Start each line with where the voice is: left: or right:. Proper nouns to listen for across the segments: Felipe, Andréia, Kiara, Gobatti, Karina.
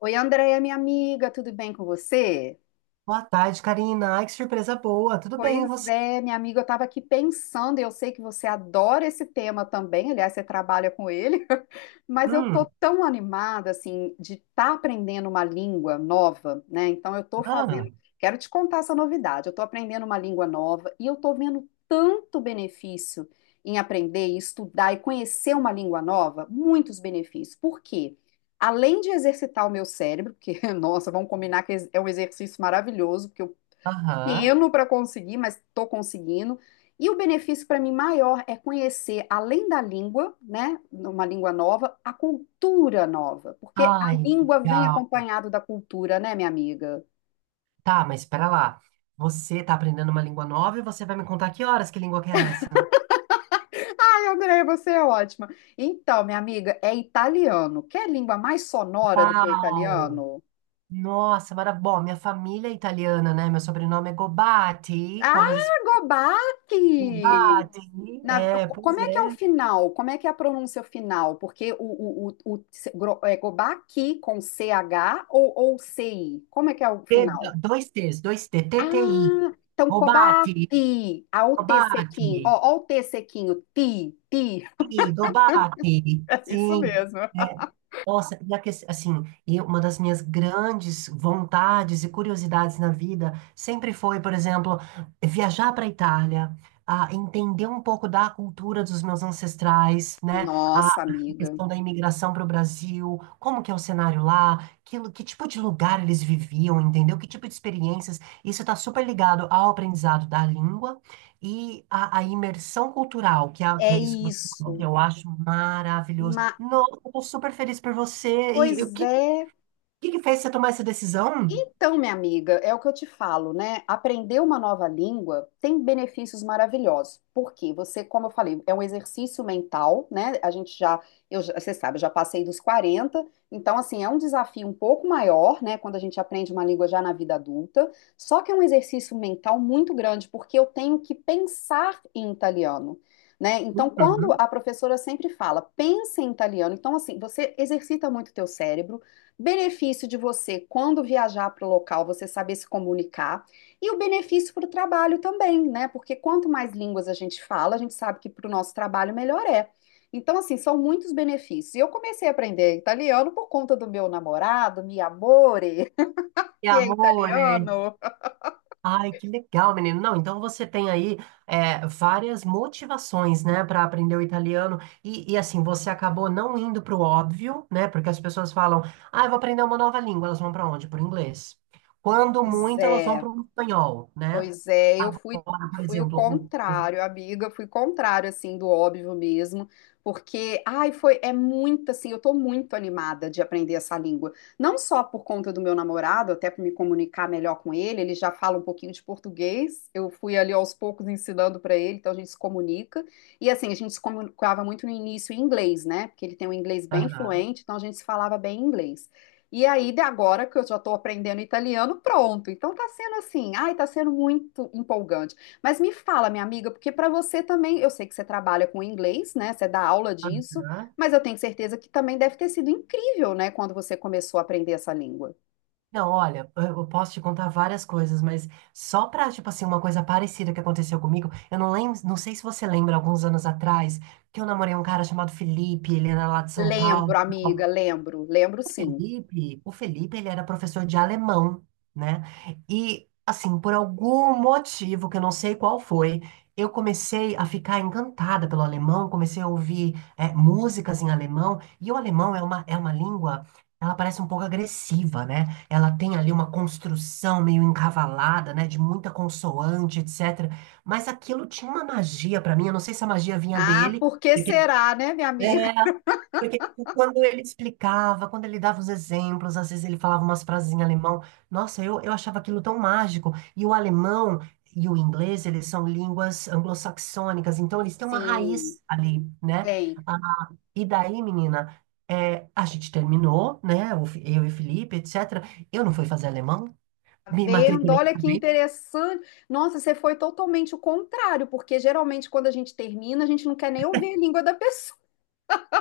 left: Oi, Andréia, minha amiga, tudo bem com você?
right: Boa tarde, Karina. Ai, que surpresa boa. Tudo bem, e
left: Pois
right: você?
left: é, minha amiga, eu estava aqui pensando, e eu sei que você adora esse tema também, aliás, você trabalha com ele, mas eu tô
right: Hum,
left: tão animada, assim, de estar aprendendo uma língua nova, né? Então, eu tô
right: ah,
left: fazendo, quero te contar essa novidade, eu tô aprendendo uma língua nova e eu tô vendo tanto benefício em aprender, e estudar e conhecer uma língua nova, muitos benefícios. Por quê? Além de exercitar o meu cérebro, porque, nossa, vamos combinar que é um exercício maravilhoso, porque eu
right: aham.
left: pequeno para conseguir, mas estou conseguindo. E o benefício para mim maior é conhecer, além da língua, né, uma língua nova, a cultura nova, porque a
right: Ai,
left: língua vem
right: legal.
left: acompanhado da cultura, né, minha amiga?
right: Tá, mas espera lá. Você tá aprendendo uma língua nova e você vai me contar que horas que língua que é essa?
left: Ai, André, você é ótima. Então, minha amiga, é italiano. Quer língua mais sonora do que o
right: Uau!
left: italiano?
right: Nossa, maravilha. Bom, minha família é italiana, né? Meu sobrenome é Gobatti,
left: Ah,
right: como eles.
left: gobaque.
right: Gobatti. É, pois
left: Como é que é o
right: é.
left: final? Como é que é a pronúncia final? Porque o se- gro- é Gobaki com CH ou CI? Como é que é o
right: T-
left: final?
right: dois T's, dois T, T T I.
left: Ah, então
right: Gobatti,
left: Kobaki, a o T sequinho,
right: Gobatti.
left: ó, ó o T sequinho, ti, ti,
right: Ih, Gobatti.
left: é isso
right: Sim.
left: mesmo.
right: é, Nossa, e assim, e uma das minhas grandes vontades e curiosidades na vida sempre foi, por exemplo, viajar para a Itália, a entender um pouco da cultura dos meus ancestrais, né? A
left: Nossa, amiga,
right: questão da imigração para o Brasil, como que é o cenário lá, que, que tipo de lugar eles viviam, entendeu? Que tipo de experiências. Isso está super ligado ao aprendizado da língua e à imersão cultural, que é, que
left: é
right: é isso que você falou, que
left: isso.
right: eu acho maravilhoso.
left: Ma-
right: Nossa, eu tô super feliz por você. E
left: pois é,
right: que fez você tomar essa decisão?
left: Então, minha amiga, é o que eu te falo, né? Aprender uma nova língua tem benefícios maravilhosos. Porque você, como eu falei, é um exercício mental, né? A gente já, você sabe, eu já passei dos 40, então assim, é um desafio um pouco maior, né, quando a gente aprende uma língua já na vida adulta. Só que é um exercício mental muito grande, porque eu tenho que pensar em italiano. Né? Então, quando
right: Uhum.
left: a professora sempre fala, pensa em italiano, então assim, você exercita muito o teu cérebro. Benefício de você, quando viajar para o local, você saber se comunicar e o benefício para o trabalho também, né? Porque quanto mais línguas a gente fala, a gente sabe que para o nosso trabalho melhor é. Então, assim, são muitos benefícios. E eu comecei a aprender italiano por conta do meu namorado, mi amore,
right: E
left: que é
right: amor, é.
left: italiano.
right: Ai, que legal, menino. Não, então você tem aí várias motivações, né, para aprender o italiano. E, assim, você acabou não indo para o óbvio, né? Porque as pessoas falam, ah, eu vou aprender uma nova língua. Elas vão para onde? Para o inglês. Quando
left: Pois
right: muito, elas vão
left: é.
right: para o espanhol, né?
left: Pois é, eu fui,
right: Agora, por
left: fui o
right: exemplo,
left: contrário, amiga, fui contrário, assim, do óbvio mesmo, porque, ai, foi, é muito, assim, eu tô muito animada de aprender essa língua, não só por conta do meu namorado, até para me comunicar melhor com ele, ele já fala um pouquinho de português, eu fui ali aos poucos ensinando para ele, então a gente se comunica, e assim, a gente se comunicava muito no início em inglês, né, porque ele tem um inglês bem
right: aham,
left: fluente, então a gente se falava bem em inglês. E aí, de agora que eu já estou aprendendo italiano, pronto. Então tá sendo assim, ai, tá sendo muito empolgante. Mas me fala, minha amiga, porque para você também, eu sei que você trabalha com inglês, né? Você dá aula disso,
right: aham.
left: mas eu tenho certeza que também deve ter sido incrível, né, quando você começou a aprender essa língua.
right: Não, olha, eu posso te contar várias coisas, mas só pra, tipo assim, uma coisa parecida que aconteceu comigo, eu não lembro, não sei se você lembra, alguns anos atrás, que eu namorei um cara chamado Felipe, ele era lá de São Paulo.
left: Lembro, amiga, lembro, lembro
right: O
left: sim.
right: Felipe, o Felipe, ele era professor de alemão, né? E, assim, por algum motivo, que eu não sei qual foi, eu comecei a ficar encantada pelo alemão, comecei a ouvir, músicas em alemão, e o alemão é uma língua, ela parece um pouco agressiva, né? Ela tem ali uma construção meio encavalada, né? De muita consoante, etc. Mas aquilo tinha uma magia para mim, eu não sei se a magia vinha
left: Ah,
right: dele,
left: por que
right: porque...
left: será, né, minha amiga?
right: é, porque quando ele explicava, quando ele dava os exemplos, às vezes ele falava umas frases em alemão. Nossa, eu achava aquilo tão mágico. E o alemão e o inglês, eles são línguas anglo-saxônicas, então eles têm uma
left: Sim,
right: raiz ali, né?
left: tem.
right: Ah, e daí, menina, a gente terminou, né? Eu e o Felipe, etc. Eu não fui fazer alemão, me
left: Vendo?
right: matriculei
left: Olha que
right: também.
left: interessante. Nossa, você foi totalmente o contrário, porque geralmente quando a gente termina, a gente não quer nem ouvir a língua da pessoa.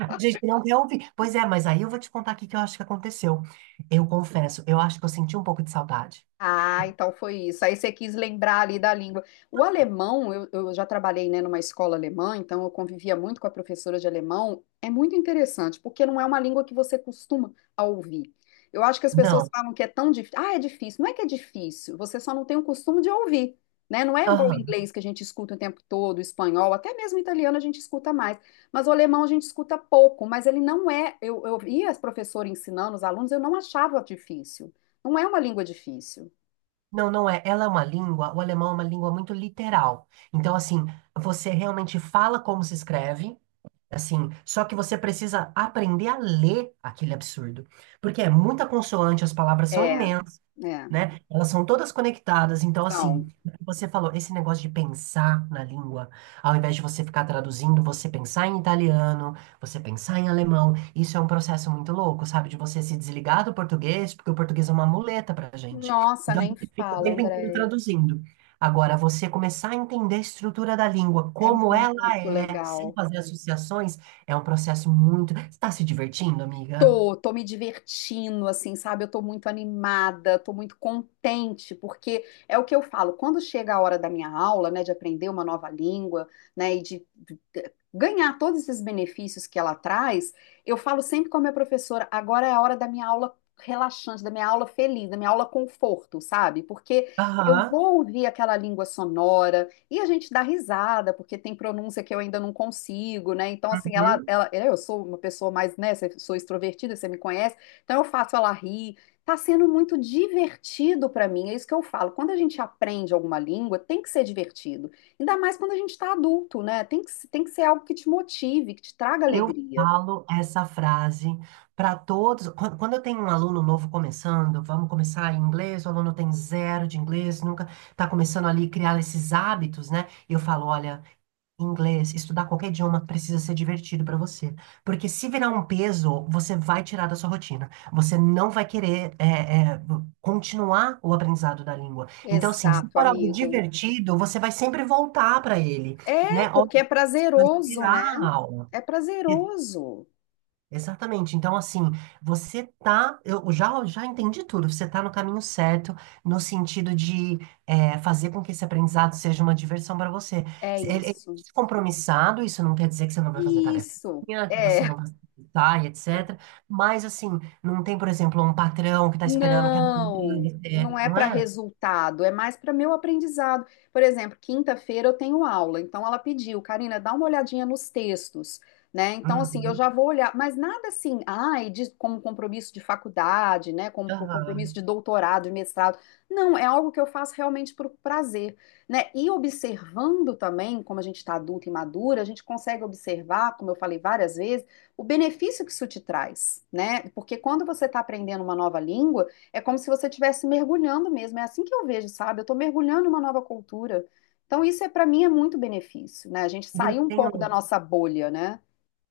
right: A gente não quer ouvir. Pois é, mas aí eu vou te contar aqui o que eu acho que aconteceu. Eu confesso, eu acho que eu senti um pouco de saudade.
left: Ah, então foi isso. Aí você quis lembrar ali da língua. O alemão, eu já trabalhei, né, numa escola alemã, então eu convivia muito com a professora de alemão. É muito interessante, porque não é uma língua que você costuma a ouvir. Eu acho que as pessoas
right: Não.
left: falam que é tão difícil. Ah, é difícil. Não é que é difícil, você só não tem o costume de ouvir, né? Não é igual o
right: Aham.
left: inglês que a gente escuta o tempo todo, o espanhol, até mesmo o italiano a gente escuta mais. Mas o alemão a gente escuta pouco, mas ele não é. Eu via as professoras ensinando os alunos, eu não achava difícil. Não é uma língua difícil.
right: Não, não é. Ela é uma língua, o alemão é uma língua muito literal. Então, assim, você realmente fala como se escreve, assim, só que você precisa aprender a ler aquele absurdo. Porque é muita consoante, as palavras são,
left: É, é,
right: né? Elas são todas conectadas. Então,
left: são.
right: assim, o que você falou, esse negócio de pensar na língua, ao invés de você ficar traduzindo, você pensar em italiano, você pensar em alemão, isso é um processo muito louco, sabe? De você se desligar do português, porque o português é uma muleta pra gente.
left: Nossa,
right: Então, a
left: nem
right: gente fica o
left: fala,
right: tempo inteiro
left: Andréia.
right: traduzindo. Agora, você começar a entender a estrutura da língua,
left: É
right: como ela
left: muito
right: é, sem
left: legal.
right: fazer associações, é um processo muito. Você está se divertindo, amiga?
left: Tô, tô me divertindo, assim, sabe? Eu tô muito animada, tô muito contente, porque é o que eu falo, quando chega a hora da minha aula, né, de aprender uma nova língua, né, e de ganhar todos esses benefícios que ela traz, eu falo sempre com a minha professora, agora é a hora da minha aula relaxante, da minha aula feliz, da minha aula conforto, sabe? Porque eu
right: Aham.
left: vou ouvir aquela língua sonora. E a gente dá risada, porque tem pronúncia que eu ainda não consigo, né? Então, assim,
right: Uhum.
left: é, eu sou uma pessoa mais, né? Sou extrovertida, você me conhece, então eu faço ela rir. Tá sendo muito divertido pra mim, é isso que eu falo. Quando a gente aprende alguma língua, tem que ser divertido. Ainda mais quando a gente tá adulto, né? Tem que ser algo que te motive, que te traga
right: Eu
left: alegria.
right: falo essa frase para todos. Quando eu tenho um aluno novo começando, vamos começar em inglês, o aluno tem zero de inglês, nunca está começando ali a criar esses hábitos, né? E eu falo, olha, inglês, estudar qualquer idioma precisa ser divertido para você, porque se virar um peso, você vai tirar da sua rotina. Você não vai querer continuar o aprendizado da língua. Então, assim, se
left: Exato,
right: for algo
left: amiga.
right: divertido, você vai sempre voltar para ele,
left: É,
right: né? Ó,
left: porque é
right: vai
left: prazeroso,
right: tirar
left: né?
right: a aula.
left: É prazeroso.
right: Exatamente. Então, assim, você tá. Eu já entendi tudo. Você tá no caminho certo, no sentido de fazer com que esse aprendizado seja uma diversão para você.
left: É
right: Ele
left: isso.
right: é compromissado, isso não quer dizer que você não vai fazer
left: Isso.
right: tarefinha, que você
left: É.
right: não vai se exercitar e etc. Mas, assim, não tem, por exemplo, um patrão que tá esperando que a
left: Não, não é
right: não
left: para
right: é?
left: resultado, é mais para meu aprendizado. Por exemplo, quinta-feira eu tenho aula, então ela pediu, Karina, dá uma olhadinha nos textos, né? Então, assim, eu
right: Uhum.
left: já vou olhar, mas nada assim, ai, de, como compromisso de faculdade, né? Como compromisso
right: Aham.
left: de doutorado, de mestrado. Não, é algo que eu faço realmente por prazer, né? E observando também, como a gente está adulta e madura, a gente consegue observar, como eu falei várias vezes o benefício que isso te traz, né? Porque quando você está aprendendo uma nova língua, é como se você estivesse mergulhando mesmo. É assim que eu vejo, sabe? Eu estou mergulhando em uma nova cultura. Então, isso é para mim é muito benefício, né? A gente
right: E eu
left: sair um pouco da
right: tenho.
left: nossa bolha, né?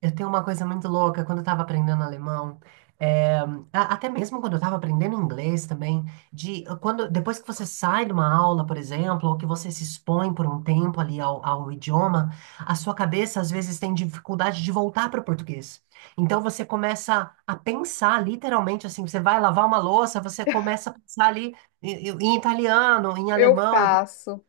right: Eu tenho uma coisa muito louca quando eu estava aprendendo alemão, é, até mesmo quando eu estava aprendendo inglês também, quando depois que você sai de uma aula, por exemplo, ou que você se expõe por um tempo ali ao idioma, a sua cabeça às vezes tem dificuldade de voltar para o português. Então você começa a pensar literalmente assim, você vai lavar uma louça, você começa a pensar ali em italiano, em
left: Eu
right: alemão,
left: faço,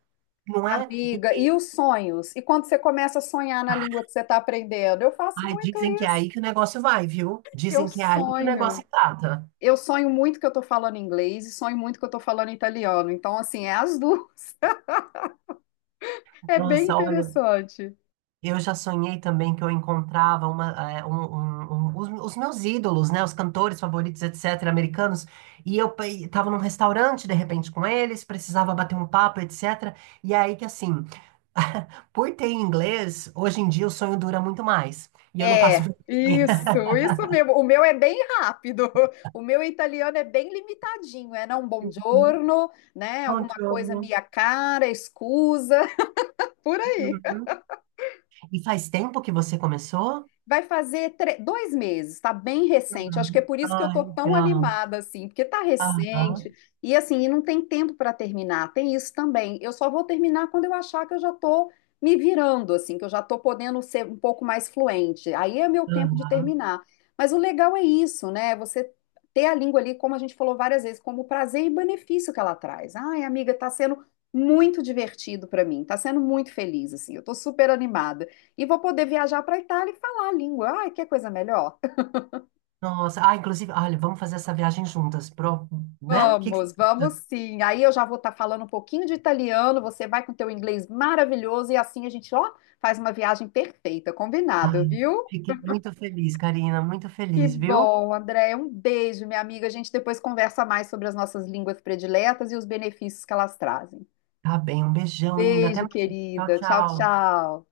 right: não é? E,
left: amiga, e
right: e-
left: os sonhos? E quando você começa a sonhar na língua que você está aprendendo? Eu faço
right: ai,
left: muito
right: dizem que é
left: isso.
right: aí que o negócio vai, viu?
left: Eu
right: Dizem que é aí que o negócio
left: sonho.
right: trata.
left: Eu sonho muito que eu estou falando inglês e sonho muito que eu estou falando italiano. Então, assim, é as duas. É bem
right: Nossa, olha,
left: interessante.
right: eu já sonhei também que eu encontrava uma, é, um- um- um- os meus ídolos, né, os cantores favoritos, etc., americanos, e eu estava num restaurante, de repente, com eles, precisava bater um papo, etc., e aí que, assim, por ter em inglês, hoje em dia o sonho dura muito mais, e eu não passo
left: É,
right: vergonha.
left: isso mesmo. O meu é bem rápido. O meu italiano é bem limitadinho. É não, buongiorno, né? Alguma coisa,
right: Buongiorno.
left: minha cara, excusa, por aí.
right: Uhum. E faz tempo que você começou?
left: Vai fazer dois meses, está bem recente. Acho que é
right: Uhum.
left: por isso que eu
right: Ah,
left: estou tão
right: legal.
left: animada, assim, porque está
right: Aham,
left: recente. E assim, e não tem tempo para terminar, tem isso também. Eu só vou terminar quando eu achar que eu já estou me virando, assim, que eu já estou podendo ser um pouco mais fluente. Aí é meu tempo de
right: aham.
left: terminar. Mas o legal é isso, né? Você ter a língua ali, como a gente falou várias vezes, como prazer e benefício que ela traz. Ai, amiga, está sendo muito divertido para mim, está sendo muito feliz, assim, eu estou super animada. E vou poder viajar para a Itália e falar a língua. Ai, que coisa melhor.
right: Nossa, ah, inclusive, olha, vamos fazer essa viagem juntas, né? O que que você
left: Vamos, vamos
right: acha?
left: sim. Aí eu já vou estar falando um pouquinho de italiano, você vai com teu inglês maravilhoso e assim a gente, ó, faz uma viagem perfeita, combinado,
right: Ai,
left: viu?
right: fiquei muito feliz, Karina, muito
left: Que
right: feliz, viu?
left: bom, Andréia. Um beijo, minha amiga. A gente depois conversa mais sobre as nossas línguas prediletas e os benefícios que elas trazem.
right: Tá bem, um beijão, linda. Até
left: Beijo,
right: mais. Tchau,
left: querida. Tchau,
right: tchau.
left: tchau.